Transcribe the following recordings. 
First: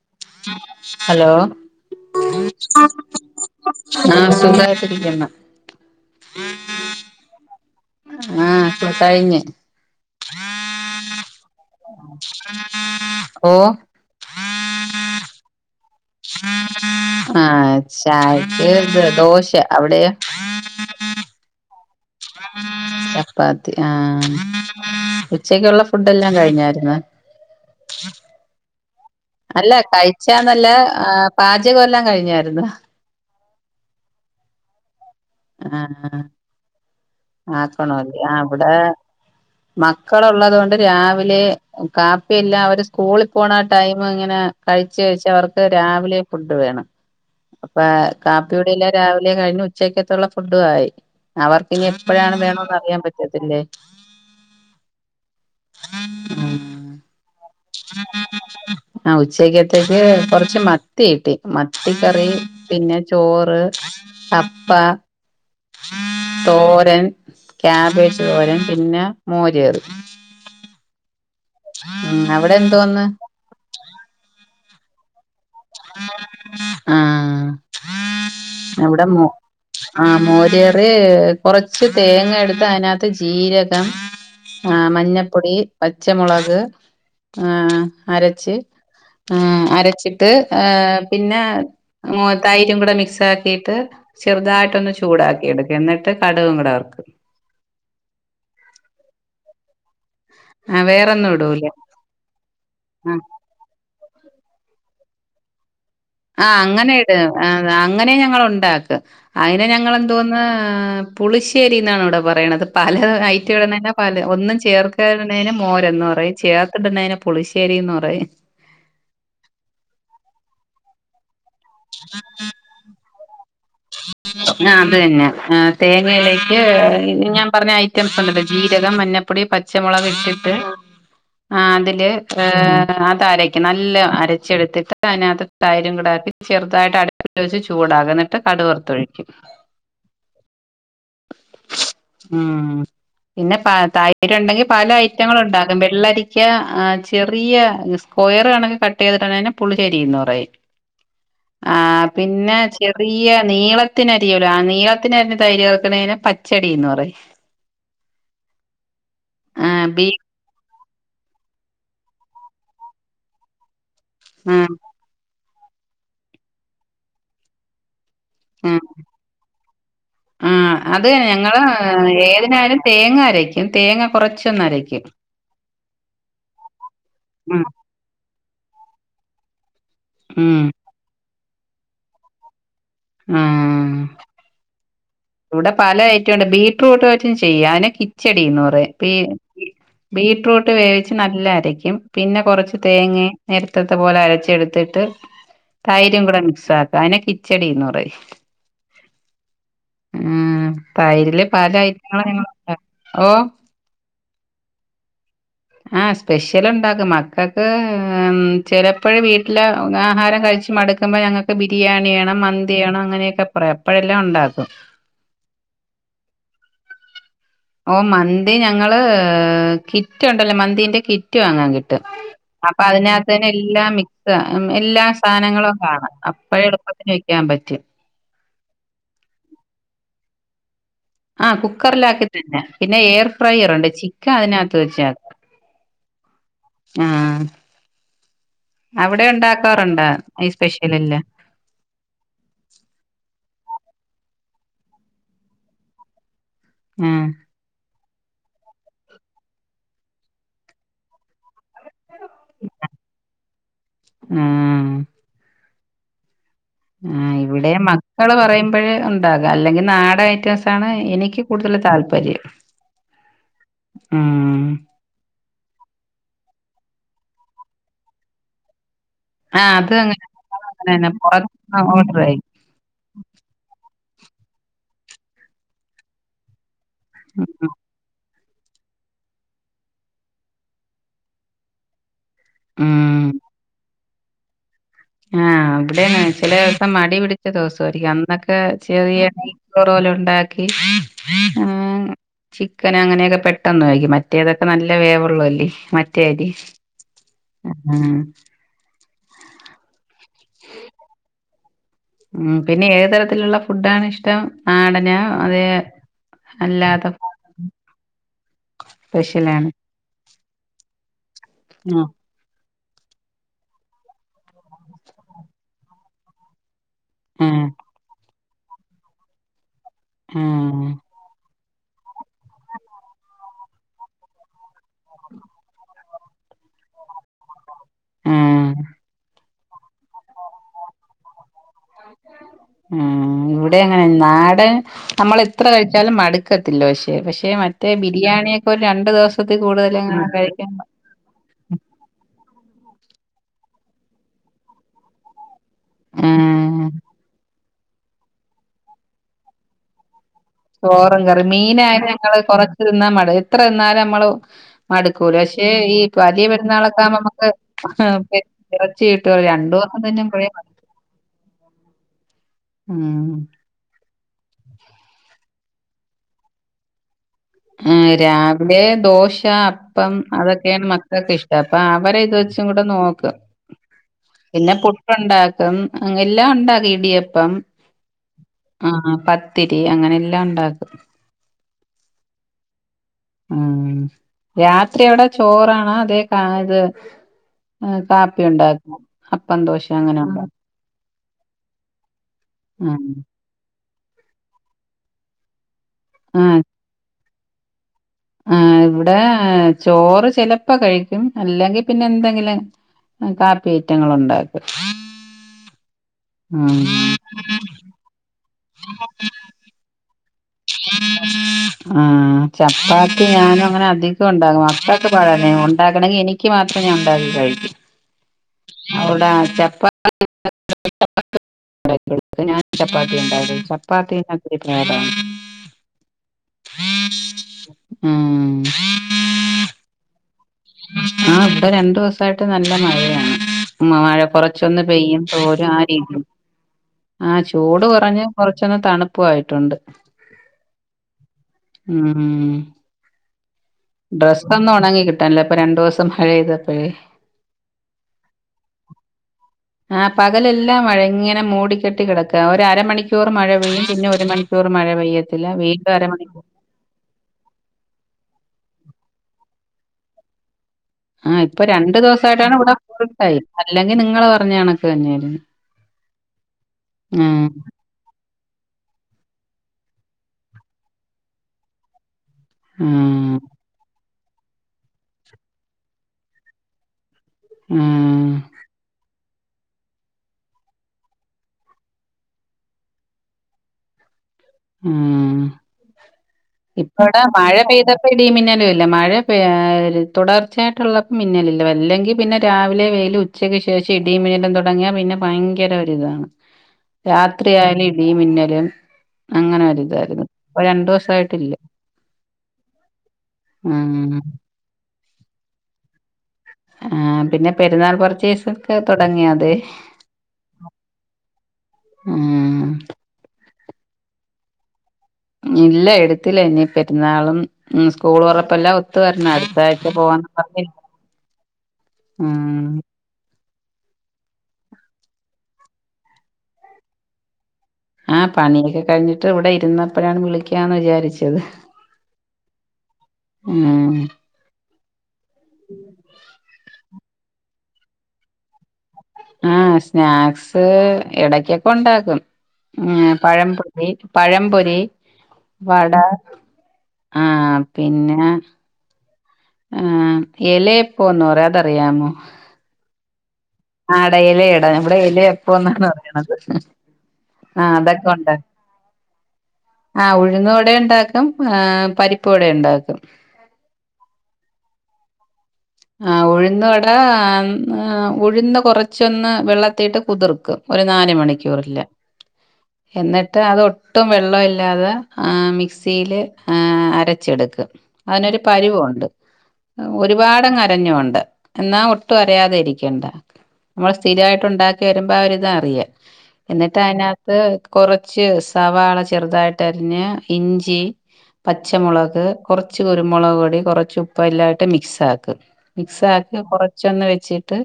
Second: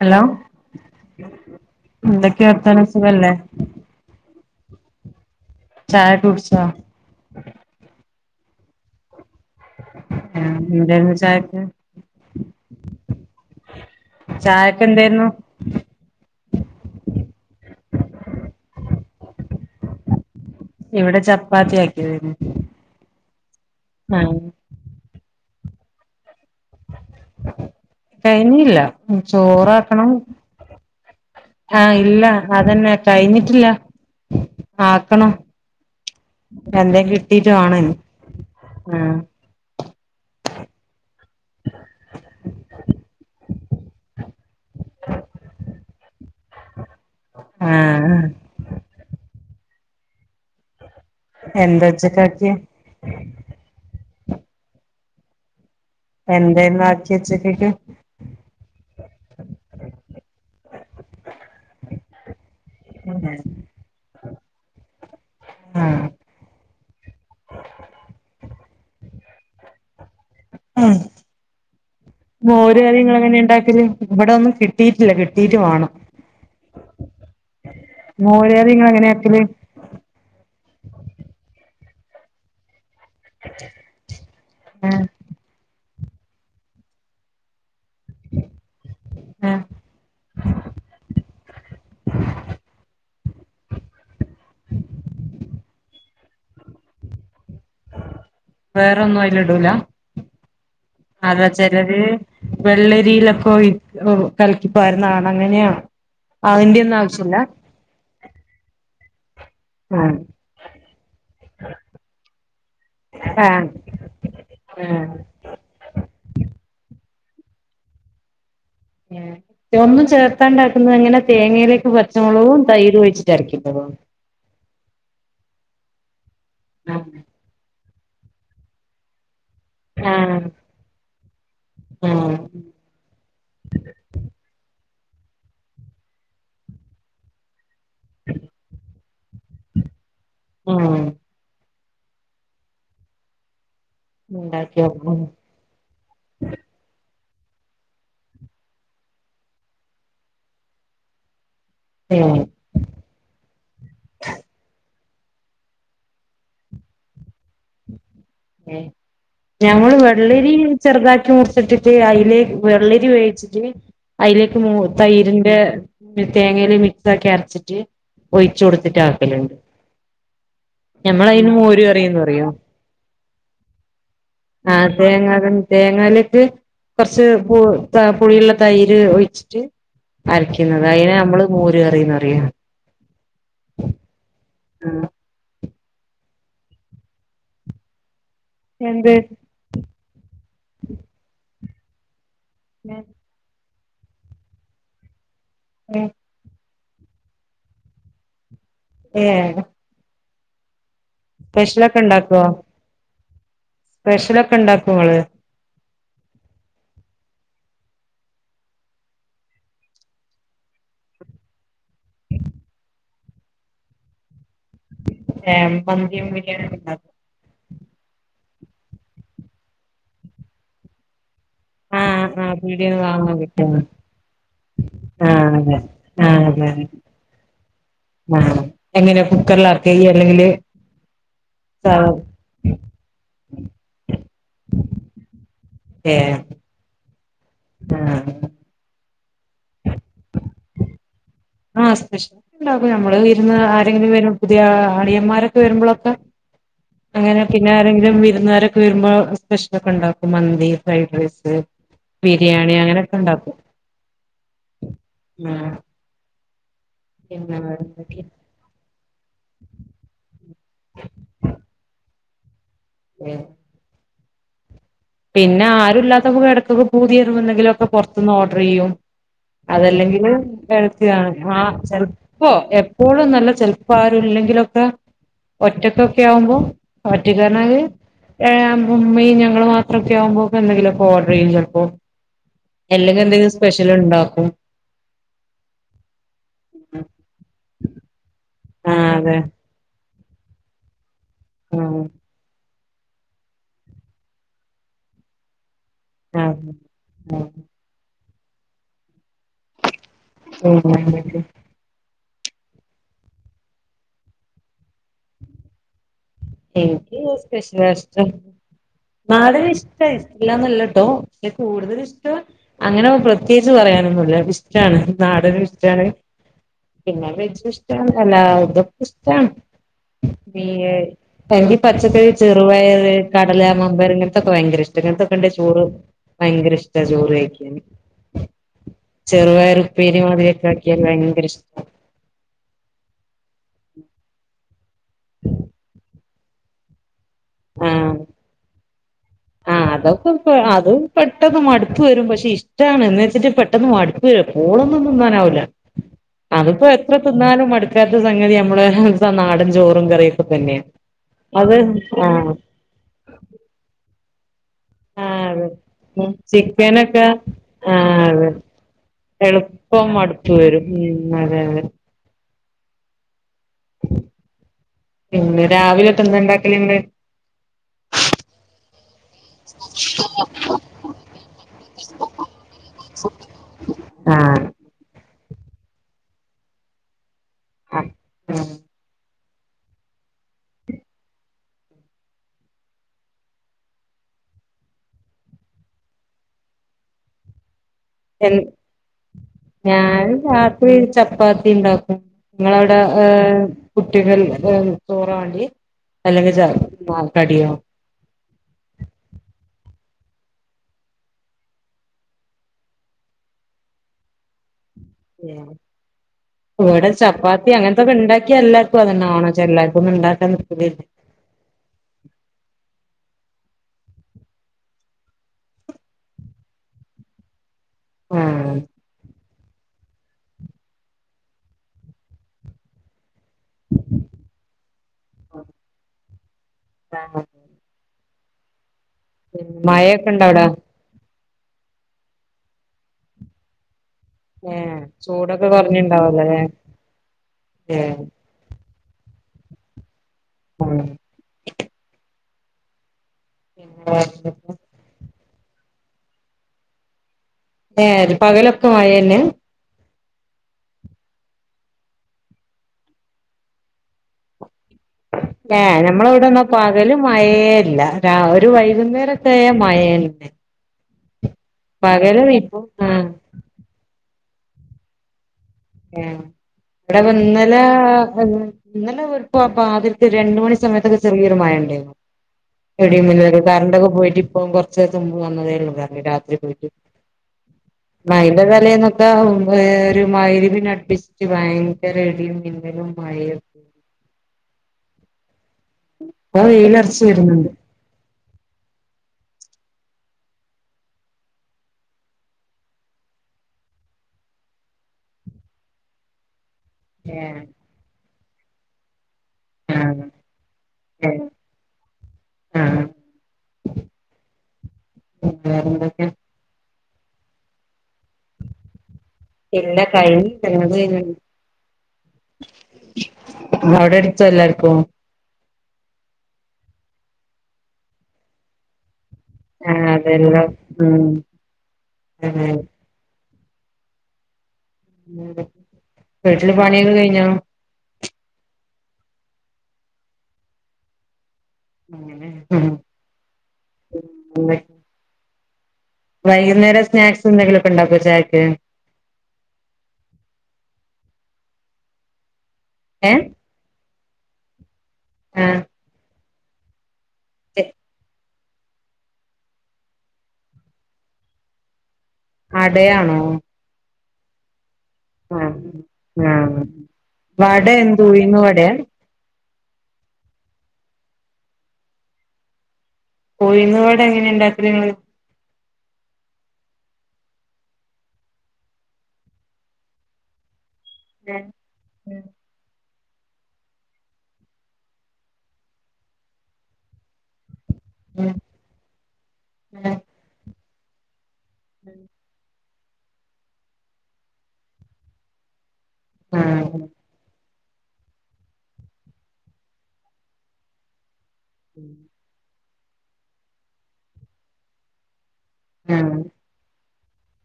Hello hello എന്തൊക്കെയ വർത്താനം സുഖല്ലേ ആഹ് സുഖായിട്ടിരിക്ക്ന്ന് ചായൊക്കെ കുടിച്ചാ ആഹ് പ്പ കഴിഞ്ഞ് ആഹ് എന്തേനു ചായക്ക് ഓഹ് ചായക്കെന്തേര്ന്നു ആഹ് ചായക്ക് ദോഷ അവിടെയോ ഇവിടെ ചപ്പാത്തിയാ ചപ്പാത്തി ആഹ് ഉച്ചക്കുള്ള ഫുഡ് എല്ലാം കഴിഞ്ഞായിരുന്നോ കഴിഞ്ഞില്ല അല്ല ചോറാക്കണം കഴിച്ചാന്നല്ല പാചകം ആഹ് എല്ലാം ഇല്ല കഴിഞ്ഞായിരുന്നോ അതെന്നെ കഴിഞ്ഞിട്ടില്ല ആക്കണം ആഹ് എന്തേ കിട്ടീട്ട് വാണം ഇനി ആക്കണോല്ലേ ആ ഇവടെ ആഹ് മക്കളുള്ളത് കൊണ്ട് രാവി ലെ കാപ്പിയെല്ലാ അവര് സ്കൂളിൽ പോണ ടൈം ഇങ്ങനെ കഴിച്ച് കഴിച്ച് അവർക്ക് രാവിലെ ഫുഡ് വേണം അപ്പ ആഹ് കാപ്പി കുടിയെല്ലാം രാവിലെ കഴിഞ്ഞ് ഉച്ചയ്ക്ക ത്തുള്ള ഫുഡും ആയി അവർക്ക് ഇനി എന്താ എപ്പോഴാണ് ഉച്ചക്കാക്കിയെ വേണോന്ന് അറിയാൻ പ രസല്ലേ എന്തേന്നു ആക്കിയെ ഉച്ചക്ക് ആഹ് ഉച്ചക്കത്തേക്ക് കൊറച്ച് മത്തി കിട്ടി മത്തി കറി പിന്നെ ചോറ് കപ്പ ആഹ് തോരൻ ക്യാബേജ് തോരൻ പിന്നെ മോര് കറി ഉം ഉം അവിടെ മോര് കറി എന്തോന്ന് ങ്ങള് എങ്ങനെണ്ടാക്കല് ഇവടെഒന്നും കിട്ടിയിട്ടില്ല കിട്ട് [inaudible] ആഹ് മോര് കറി ഇങ്ങള് അവിടെ എങ്ങനെ മോ ആക്കല് ആഹ് മോര് കറി കൊറച്ച് തേങ്ങ എടുത്ത് അതിനക ത്ത് ജീരകം ഇഹ് ആഹ് മഞ്ഞപ്പൊടി പച്ചമുളക് ഏഹ് അരച്ച് ആഹ് അരച്ചിട്ട് ആഹ് പിന്നെ തൈരും കൂടെ മിക്സ് ആ ക്കിയിട്ട് ചെറുതായിട്ടൊന്ന് ചൂടാക്കി എടുക്കും എന്നിട്ട് കടുകും കൂടെ വറുക്കും വേറൊന്നും അയ്ലിടൂല ആ വേറൊന്നും അത ഇടൂല ചെലര് ആഹ് വെള്ളരിലൊക്കൊയി ക്ക്‌ കൽക്കി പാരുന്നേ കാണാ അങ്ങനെയൊ ആഹ് അങ്ങനെ ഇടും അങ്ങനെ ഞങ്ങള് ഒണ്ടാക്ക് അയ്നെ ആഹ് ഞങ്ങളെന്തോന്ന് പുളിശ്ശേരി ന്നാണ് ഇവിടെ പറയണത് പല ഐറ്റ ആഹ് ഇടുന്നേ പല ഒന്നും ആഹ് ചേർക്കരുന്നേന് മോരന്ന് പറയും ചേർത്തിടുന്നേനെ പുളിശ്ശേരിന്ന് പറയും ഒന്നും ചേർത്താണ്ടാക്കുന്നത് എങ്ങനെ തേങ്ങയില് പച്ചമുളകും തൈര് ഒഴിച്ചിട്ടരയ്ക്കുന്നതോ ആഹ് അത് തന്നെ തേങ്ങയിലേക്ക് ആഹ് ഞാൻ പറഞ്ഞ ഐ റ്റംസണ്ടല്ലോ ജീരകം, മഞ്ഞപ്പൊടി, പച്ചമുളക് ആഹ് ഇട്ടിട്ട് ആഹ് അതില് അത് അരക്കും നല്ല അരച്ചെടുത്തിട്ട് അതിനകത് തൈരും കൂടാക്കി ചെറുതായിട്ട് അടുപ്പത്ത് വെച്ച്ചൂടാകും എന്നിട്ട് കടു വറുത്തൊഴിക്കും ഉം ഉം പിന്നെ പ തൈ രൊണ്ടെങ്കിൽ പല ഉണ്ടാക്കിയോക്കണം ഐറ്റങ്ങളുണ്ടാക്കാം വെള്ളരി ക്ക്യ ചെറിയ സ്ക്വയർ കണക്കെ കട്ട് ചെയ്തിട്ടാണെ അയ്‌ന് പുളിശേരിന്ന് പറയും [inaudible] ആഹ് ഏഹ് പിന്നെ ചെറിയ നീളത്തിനരിയോലോ ആഹ് നീളത്തിനരിഞ്ഞ് തൈര് വെക്കണേനെ പച്ചടിന്ന് പറയും ഏഹ് ആ ഞങ്ങള് ബീ വെള്ളരി ചെറുതാക്കി മുറിച്ചിട്ടിട്ട് അതിലേക്ക് വെള്ളരി വേവിച്ചിട്ട് അതിലേക്ക് ഉം മൂ തൈരിന്റെ തേങ്ങേല് മിക്സ് ആക്കി അരച്ചിട്ട് ഒഴിച്ച് ഉം കൊടുത്തിട്ട് ആക്കല്ണ്ട് ആ അത് ഞമ്മള് അയ്ന് ഞങ്ങള് മോര് കറിന്ന് പറയും ഏതിനായാലും തേങ്ങ അരയ്ക്കും തേങ്ങ കൊറ ആഹ് തേങ്ങ അതൻ തേങ്ങാലേക്ക് കൊറച്ച് പൂ ഉം ട്ടാ പുളിയുള്ള തൈര് ഒഴിച്ചിട്ട് ഉം അരക്കുന്നത് അതിനെ നമ്മള് മോര് കറിന്ന് പറയും ആഹ് ആഹ് ഇവിടെ പല ഐറ്റംണ്ട് ബീട്രൂട്ട് വെച്ചും ചെയ്യാ അയ്‌നെ കിച്ചടി എന്ന് പറയും പീ എന്ത് ബീട്രൂട്ട് വേവിച്ച് നല്ല അരയ്ക്കും പിന്നെ കൊറച്ച് തേങ്ങേ നേരത്തത്തെ പോലെ അരച്ച് എടുത്തിട്ട് തൈരും കൂടെ മിക്സ് ആക്കി അയിനെ കിച്ചടി എന്ന് പറയും യേ ഉം തൈരില് പല സ്പെഷ്യലൊക്കെ ഐറ്റങ്ങള് ഉണ്ടാക്കുവോ ഞങ്ങള് അഹ് ഓ സ്പെഷ്യലൊക്കെ ഇണ്ടാക്കുവോ ഇങ്ങള് ആഹ് സ്പെഷ്യലാ ഇണ്ടാക്കും മക്കക്ക് ഉം ചെലപ്പഴ് വീട്ടില് ആഹാരം കഴിച്ച് മടു ട്ടുമ്പ ഞങ്ങൾക്ക് ബിരിയാണി വേണം മന്തി വേണം അങ്ങനെ ഒക്കെ പറയും എപ്പഴെല്ലാം ഒണ്ടാക്കും ഏഹ് മന്തിയും ബിരിയാണിയും ഒക്കെ ഇണ്ടാക്കും ഓഹ് മന്തി ഞങ്ങള് കിറ്റ് ഒണ്ടല്ലോ മന്തിന്റെ കിറ്റ് വാങ്ങാൻ കിട്ടും ആഹ് ആഹ് അപ്പ പീടിയേന്ന് വാങ്ങാൻ അതിനാത്തന്നെ കിട്ടും എല്ലാ മിക്സാ എല്ലാ ആഹ് സാനങ്ങളും അതെ കാണാം ആഹ് അപ്പ അതെ എളു അതെ പ്പത്തി കഴിക്കാൻ പറ്റും ആഹ് എങ്ങനെ കുക്കറില് ആക്കേല് എലേല് ആഹ് കുക്കറില് ആക്കി തന്നെ പിന്നെ എയർ ഫ്രയർ ഒണ്ട് ചിക്ക അതിനാത്ത് വെച്ചാ ഏഹ് ആഹ് ആഹ് അവിടെ ഒണ്ടാക്കാറുണ്ടാ ഈ സ്പെഷ്യൽ എല്ലാം ആഹ് സ്പെഷ്യല് ഇണ്ടാക്കും ഞമ്മള് വിരുന്ന് ആരെങ്കിലും വരും പുതിയ ആളിയന്മാര് ഒക്കെ വരുമ്പളൊക്കെ ആ അങ്ങനെ പിന്നെ ആരെങ്കിലും വിരുന്നുകാര് ഒക്കെ വരുമ്പോ സ്പെഷ്യല് ഒക്കെ ഒണ്ടാക്കും മന്തി ഫ്രൈഡ് റൈസ് ബിരിയാണി അങ്ങനൊക്കെ ഒണ്ടാക്കും ആ ഉം ആഹ് ഇവിടെ വേറെന്തൊക്കെ മക്കള് പറയുമ്പഴ് ഉം ഇണ്ടാക്ക അല്ലെങ്കി നാടൻ ഐറ്റംസ് ആണ് എനിക്ക് കൂടുതൽ താല്പര്യം മ് ഉം പിന്നെ ആരും ഇല്ലാത്തപ്പ എടക്ക് ഒക്കെ പൂതിയേറുമ്പ എന്തെങ്കിലും ഒക്കെ പൊറത്തൂന്ന് ഓർഡറ് ചെയ്യും ആ അത് അങ്ങനെ അല്ലെങ്കില് അങ്ങനെന്നെ ഹെൽത്തിയാണ് ആ പുറത്ത്ന്ന് ഓർഡർ ആയി ചെലപ്പോ എ എപ്പോഴും നല്ല ചെലപ്പോ ആരും ഇല്ലെങ്കിലൊക്കെ ഒറ്റക്കൊക്കെ ആവുമ്പോ ഒറ്റക്ക് പറഞ്ഞാല് ഏഹ് അമ്മയും ഞങ്ങളും മാ ഒരു ഉച്ചയാമ്പോക്കെ എന്തെങ്കിലും ഒക്കെ ഓർഡർ ചെയ്യും ചെലപ്പോ ഉം എല്ലെങ്കി എന്തേലും സ്പെഷ്യൽ ഇണ്ടാക്കും ആഹ് അവിടാണ് ചെല ദിവസം മടി പിടിച്ച ദിവസായിരിക്കും അന്നൊക്കെ ആ ചെറിയ അതെ പി കൊറോല ഒണ്ടാക്കി ആ ആഹ് ചിക്കൻ അങ്ങനെ ഒക്കെ പെട്ടെന്ന് ആയിരിക്കും മറ്റേതൊക്കെ നല്ല വേവൊള്ള അല്ലേ മ ആ കെതീഫ് ആഹ് ഉം നമ്മടെ ഇവിടെ ഉം പിന്നെ ഏത് തരത്തിലുള്ള ഫുഡാണ് ഇഷ്ടം നാടനോ അതെ അല്ലാത്ത എനിക്ക് സ്പെഷ്യലാ ഇഷ്ടം നാടന് സ്പെഷ്യലാണ് ഇഷ ട്ട ഇഷ്ഠല്ലാന്ന് അല്ലട്ടോ എനിക്ക് കൂടുതലും ആഹ് ഇഷ് ട്ടം അങ്ങനെ പ്രത്യേകിച്ച് പറയാന് ഒന്നും ഇല്ല ഇഷ്ടാണ് നാടനും ഇഷ്ടാണ് പിന്നെ വെജ് ആഹ് ഇഷ്ടാണ് എല്ലാതും ഇഷ്ടാണ് ആഹ് [unintelligible] എനിക്ക് പച്ചക്കറി ചെറുപയറ് കടല വമ്പയർ ഇങ്ങനത്ത ഒക്കെ ഭയങ്കര ഇഷ്ടാ ഇങ്ങൻത്തെക്കെ ഇണ്ടേ ചോറ് ഭയങ്കര ഇഷ്ടാ ചോറ് കഴിക്കാന് ഉം ആഹ് ചെറു പയറ് ഉപ്പേരി മുതിരിക്ക [unintelligible] ഭയങ്കര ഇഷ്ടാ ഉം ഇവിടെം അങ്ങനെ നാടൻ നമ്മള് എത്ര കഴിച്ചാലും മട ക്കത്തില്ല പക്ഷെ പക്ഷെ മറ്റേ ആഹ് ബിരിയാണി ഒക്കെ ഒരു രണ്ടു ദിവസത്തി ആഹ് കൂടുതല് അതൊക്കെ ഇപ്പ കഴിക്കണ്ട അത് പെട്ടെന്ന് മടുപ്പ് വെരും പക്ഷെ ഇഷ്ടാണ് എന്ന് വെച്ചിട്ട് പെട്ടെന്ന് മടുപ്പ് വെരും എപ്പോളും ഒന്നും തിന്നാൻ പറയാൻ ആവൂല്ല ആഹ് അതിപ്പോ എത്ര തിന്നാലും മടുക്കാത്ത സംഗതി നമ്മള നാടൻ ചോറും കറിം ചോറും കറിയും മീനായ ഞങ്ങള് ആഹ് കൊറച്ച് തിന്നാ മടു എത്ര തിന്നാലും അമ്മള് മടുക്കൂല ആഹ് പക്ഷേ ഈ അതെ വലിയ പെരുന്നാളൊക്കെ ആവുമ്പോ ചിക്കനൊക്കെ നമക്ക് ആഹ് അതെ [unintelligible] ചീട്ട്കളി രണ്ടു സം എളുപ്പം തന്നെ പുഴ മടുപ്പ് വരും ഉം അതെ അതെ ഉം പിന്നെ രാവിലോട്ട് എന്താ ഉണ്ടാക്കല് ഉണ്ട് ഉം രാവിലെ ദോശ അപ്പം അതൊക്കെയാണ് മക്കൾക്ക് ഇഷ്ടം അപ്പൊ അവരെ ഇത് വെച്ച് ച്ചും കൂടെ നോക്കും ആഹ് പിന്നെ പുട്ടുണ്ടാക്കും എല്ലാം ഉണ്ടാ ഇടിയപ്പം ആഹ് ആഹ് പ്പം ആ പത്തിരി അങ്ങനെ എല്ലാം ണ്ടാക്കും ആഹ് രാത്രി അവിടെ ചോറാണോ അതേ ഇത് കാപ്പി എൻ ഉണ്ടാക്കും അപ്പം ധോശ അങ്ങനെ ഉണ്ട ത്രി ചപ്പാത്തി ണ്ടാക്കും ങ്ങളവ്ടെ ഉം ഹേ കുട്ടികൾ ഹേ ചോറാവാണ്ടി ആഹ് അല്ലെങ്കിൽ കടിയോവും ആഹ് ഇവ്ടെ ചോറ് ചെലപ്പോ കഴിക്കും അല്ലെങ്കിൽ പിന്നെ എന്തെങ്കിലും കാപ്പിയിറ്റങ്ങളു ണ്ടാക്കും ഇവ്ടെ ചപ്പാത്തി അങ്ങൻത്തോക്കെ ണ്ടാക്കിയ എല്ലാർക്കും അതന്നെ വാണം ചെല്ലാര്ക്കോന്നും ണ്ടാക്കാൻ [unintelligible] ആഹ് ചപ്പാത്തി ഞാനും അങ്ങനെ അധികം ഉണ്ടാകും അപ്പാക്ക് പഴ ഉണ്ടാക്കണെങ്കി എനി ക്ക്‌മാത്രം ഞൻ ഉണ്ടാക്കി കഴിക്കും ആഹ് അവിടെ ചപ്പാത്തി [unintelligible] ചപ്പാത്തി ണ്ടാക്കല് [unintelligible] ഉം ഉം മഴൊക്കെ ണ്ടോ അവിടെ ആഹ് ഇവ്ടെ രണ്ട് ദിവസായിട്ട് നല്ല മഴയാണ് മഴ ച്ചൊന്ന് ഏഹ് പെയ്യും ചൂടൊക്കെ തോരും ആ രീതിൽ കൊറഞ്ഞിണ്ടാവല്ലോല്ലേ ആഹ് ചൂട് കൊറഞ് ഏഹ് കൊറചൊന്ന് തണുപ്പു ആയിട്ടുണ്ട് ഉം ഉം ഡ്രസ്സ് ഒന്ന് ഒണങ്ങി കിട്ടാന്ല്ല ഇപ്പൊ രണ്ടുസം മഴ യ്തപ്പഴേ ഏ ഇത് പകലൊക്കെ മഴ ന്നെ ആഹ് പകലെല്ലാം മഴാ ഇങ്ങനെ മൂടിക്കെട്ടി കിടക്കാ ഒര് അരമണിക്കൂർ മഴ പെയ്യും പിന്നെ ഒര് മണിക്കൂർ മഴ പെയ്യും ഇല്ലത്തില്ല പിന്നെ ഏഹ് അരമണിക്കൂർ നമ്മളവിടെന്നാ പകല് മഴേല്ല ഒരു വൈകുന്നേര അഴ മഴ ആഹ് ഇപ്പൊ രണ്ട് ദിവസായി ട്ടാണ് ഇവിടെ ഇപ്പം ആഹ് ഫുൾടൈം അല്ലെങ്കി നിങ്ങള് പറഞ്ഞണക്കെന്നെര്ന്നു ആഹ് ഇവെടെ ഇന്നലേ അ ഇന്നലെ ഒരുപ്പപ്പ ആദ്യത്ത് രണ്ട് മണി സമയത്തൊക്കെ ചെറിയൊരു മഴ ണ്ടായിരുന്നു ആ ത്രേംമുന്നേ കറണ്ടൊക്കെ പോയിട്ട് ഇപ്പൊ കൊറ്ചെര്ത്തെ മുൻപ് വന്നേതെ ഒള്ളൂ കര്ണ്ട് രാത്രി പോയിട്ട് ഉം മയ്ന്റെ തലേന്നൊക്കെ ഏ ഒര് മഹ് രിബ് അട്പ്പിച് ഭയങ്കര ഇടിയും മിന്നലുംമാഴയും ആഹ് ഇപ്പൊ ഇപ്പടെ വെയിലറച്ച് മഴ വരുന്നുണ്ട് പെയ്ത പ്പ ഇടി മിന്നലും ല്ല മഴ പെ ര് തുടർചെയിട്ടുള്ള മിന്നലില്ല വല്ലെങ്കി പിന്നെ രാവിലെ വെയില് ഉ ഉച്ചക്ക് ശേഷം ഇടീ മിന്നലും തൊട്ങ്ങിയാ പിന്നെ ഭയങ്കര ഒരുരിതാണ് ഏഹ് രാത്രിയാലും ഇടി മിന്നലും അങ്ങനെ ആഹ് ഇതായിര്ന്നു പ്പ രണ്ടു സായിട്ടില്ല ആഹ് വെറെ ന്തൊക്കെ ആഹ് പിന്നെ പെരുന്നാൾ കുറച്ചുദിവസം തൊട്ങ്ങിയൊഅത് ഇല്ലാ കൈ [unintelligible] ആഹ് അവ്ടെ ട്ത്തല്ലാർക്കും. ഇല്ല എട്ത്തില്ല ഇനി പെരുന്നാളും സ്കൂൾ തൊറപ്പല്ലാം ഒത്തു വരണാ ആഹ് അതെല്ലാം ഉം [unintelligible] വീട്ടില് പണിയൊക്കെ കഴിഞ്ഞോ? ആ പണിയൊക്കെ കഴിഞ്ഞിട്ട് ഇവടെ ഇരുന്നപ്പഴാണ് വിളിക്കാന്ന് വിചാരിച്ചത്. ഉം ഉം ഉം വൈകുന്നേരം സ്നാക്സെന്തെങ്കിലൊക്കെ ഉണ്ടാക്കോ ചായക്ക്. ആഹ് സ്നാക്സ് എടക്കൊക്കെ ണ്ടാക്കും ഏഹ് പഴം. പഴം പൊരി, ആഹ് വട, ആ പിന്നെ ഏ എലയപ്പോ ന്ന് പറി അതറിയാമോ?. അടയാണോ ആടയില് ഇട ഇവിടെ ആഹ് ഇലയപ്പൊന്നാണ് പറയണത് ആഹ് ആ വട അതൊക്കെ ഉണ്ട്. [inaudible] ആ ഉഴുന്ന് വട ണ്ടാക്കും ആ പരിപ്പ് വട ണ്ടാക്കും ഉഴുന്ന് വടങ്ങനെ ണ്ടാക്കല് ഇങ്ങള്. ആ ഉഴുന്നുവട മ് അ ഉഴുന്ന് കുറച്ചൊന്ന് വെള്ളത്തീട്ട് കുതിർക്കും ഒരു നാല് മണി. ചോറ് ഇല്ല ഉം എന്നിട്ട് അതൊട്ടും വെള്ളമില്ലാതെ മിക്സിയില് അരച്ചെടുക്ക. അയ്നൊരു ഉം പരുവോണ്ട് ഉം ഉം ഒരുപാടങ് അരഞ്ഞോണ്ട. എന്നാ ഒട്ടും അരയാതെ ഇരിക്കണ്ടാ മ്മൾ സ്ഥിരായിട്ട് ഉണ്ടാക്കി വരുമ്പോ ആ ഒരിതറിയാ. ആഹ് എന്നിട്ടയ്നകത്ത് കൊറച്ച് സവാള ചെറുതായിട്ടരിഞ്ഞ് ഇഞ്ചി. ഉം പച്ചമുളക് കൊർച്ച് കുരുമുളക് പൊടി കൊറച്ചുപ്പ് എല്ലായിട്ട് മിക്സാക്ക. ആ മിക്സാക്കി കുറച്ചൊന്ന് വെച്ചിട്ട്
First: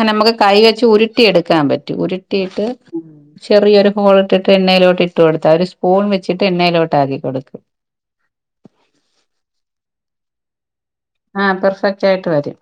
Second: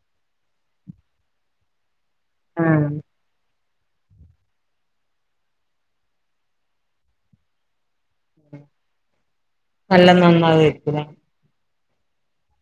ങ്ങനെ മ്മക്ക് കൈ വെച്ച് ഉരുട്ടിയെടുക്കാൻ പറ്റും. ട്ടീട്ട്. ആ ചെറിയൊരു ഹോള്ട്ട്ട്ട് എണ്ണയിലോട്ട് ട്ട് കൊടുത്താ. ഒരു സ്പൂൺ വെച്ചിട്ട് എണ്ണയിലോട്ടാക്കി കൊടു നല്ല നന്നാവേക്കുംലെ. ആ പെർഫക്റ്റായിട്ട് വരും.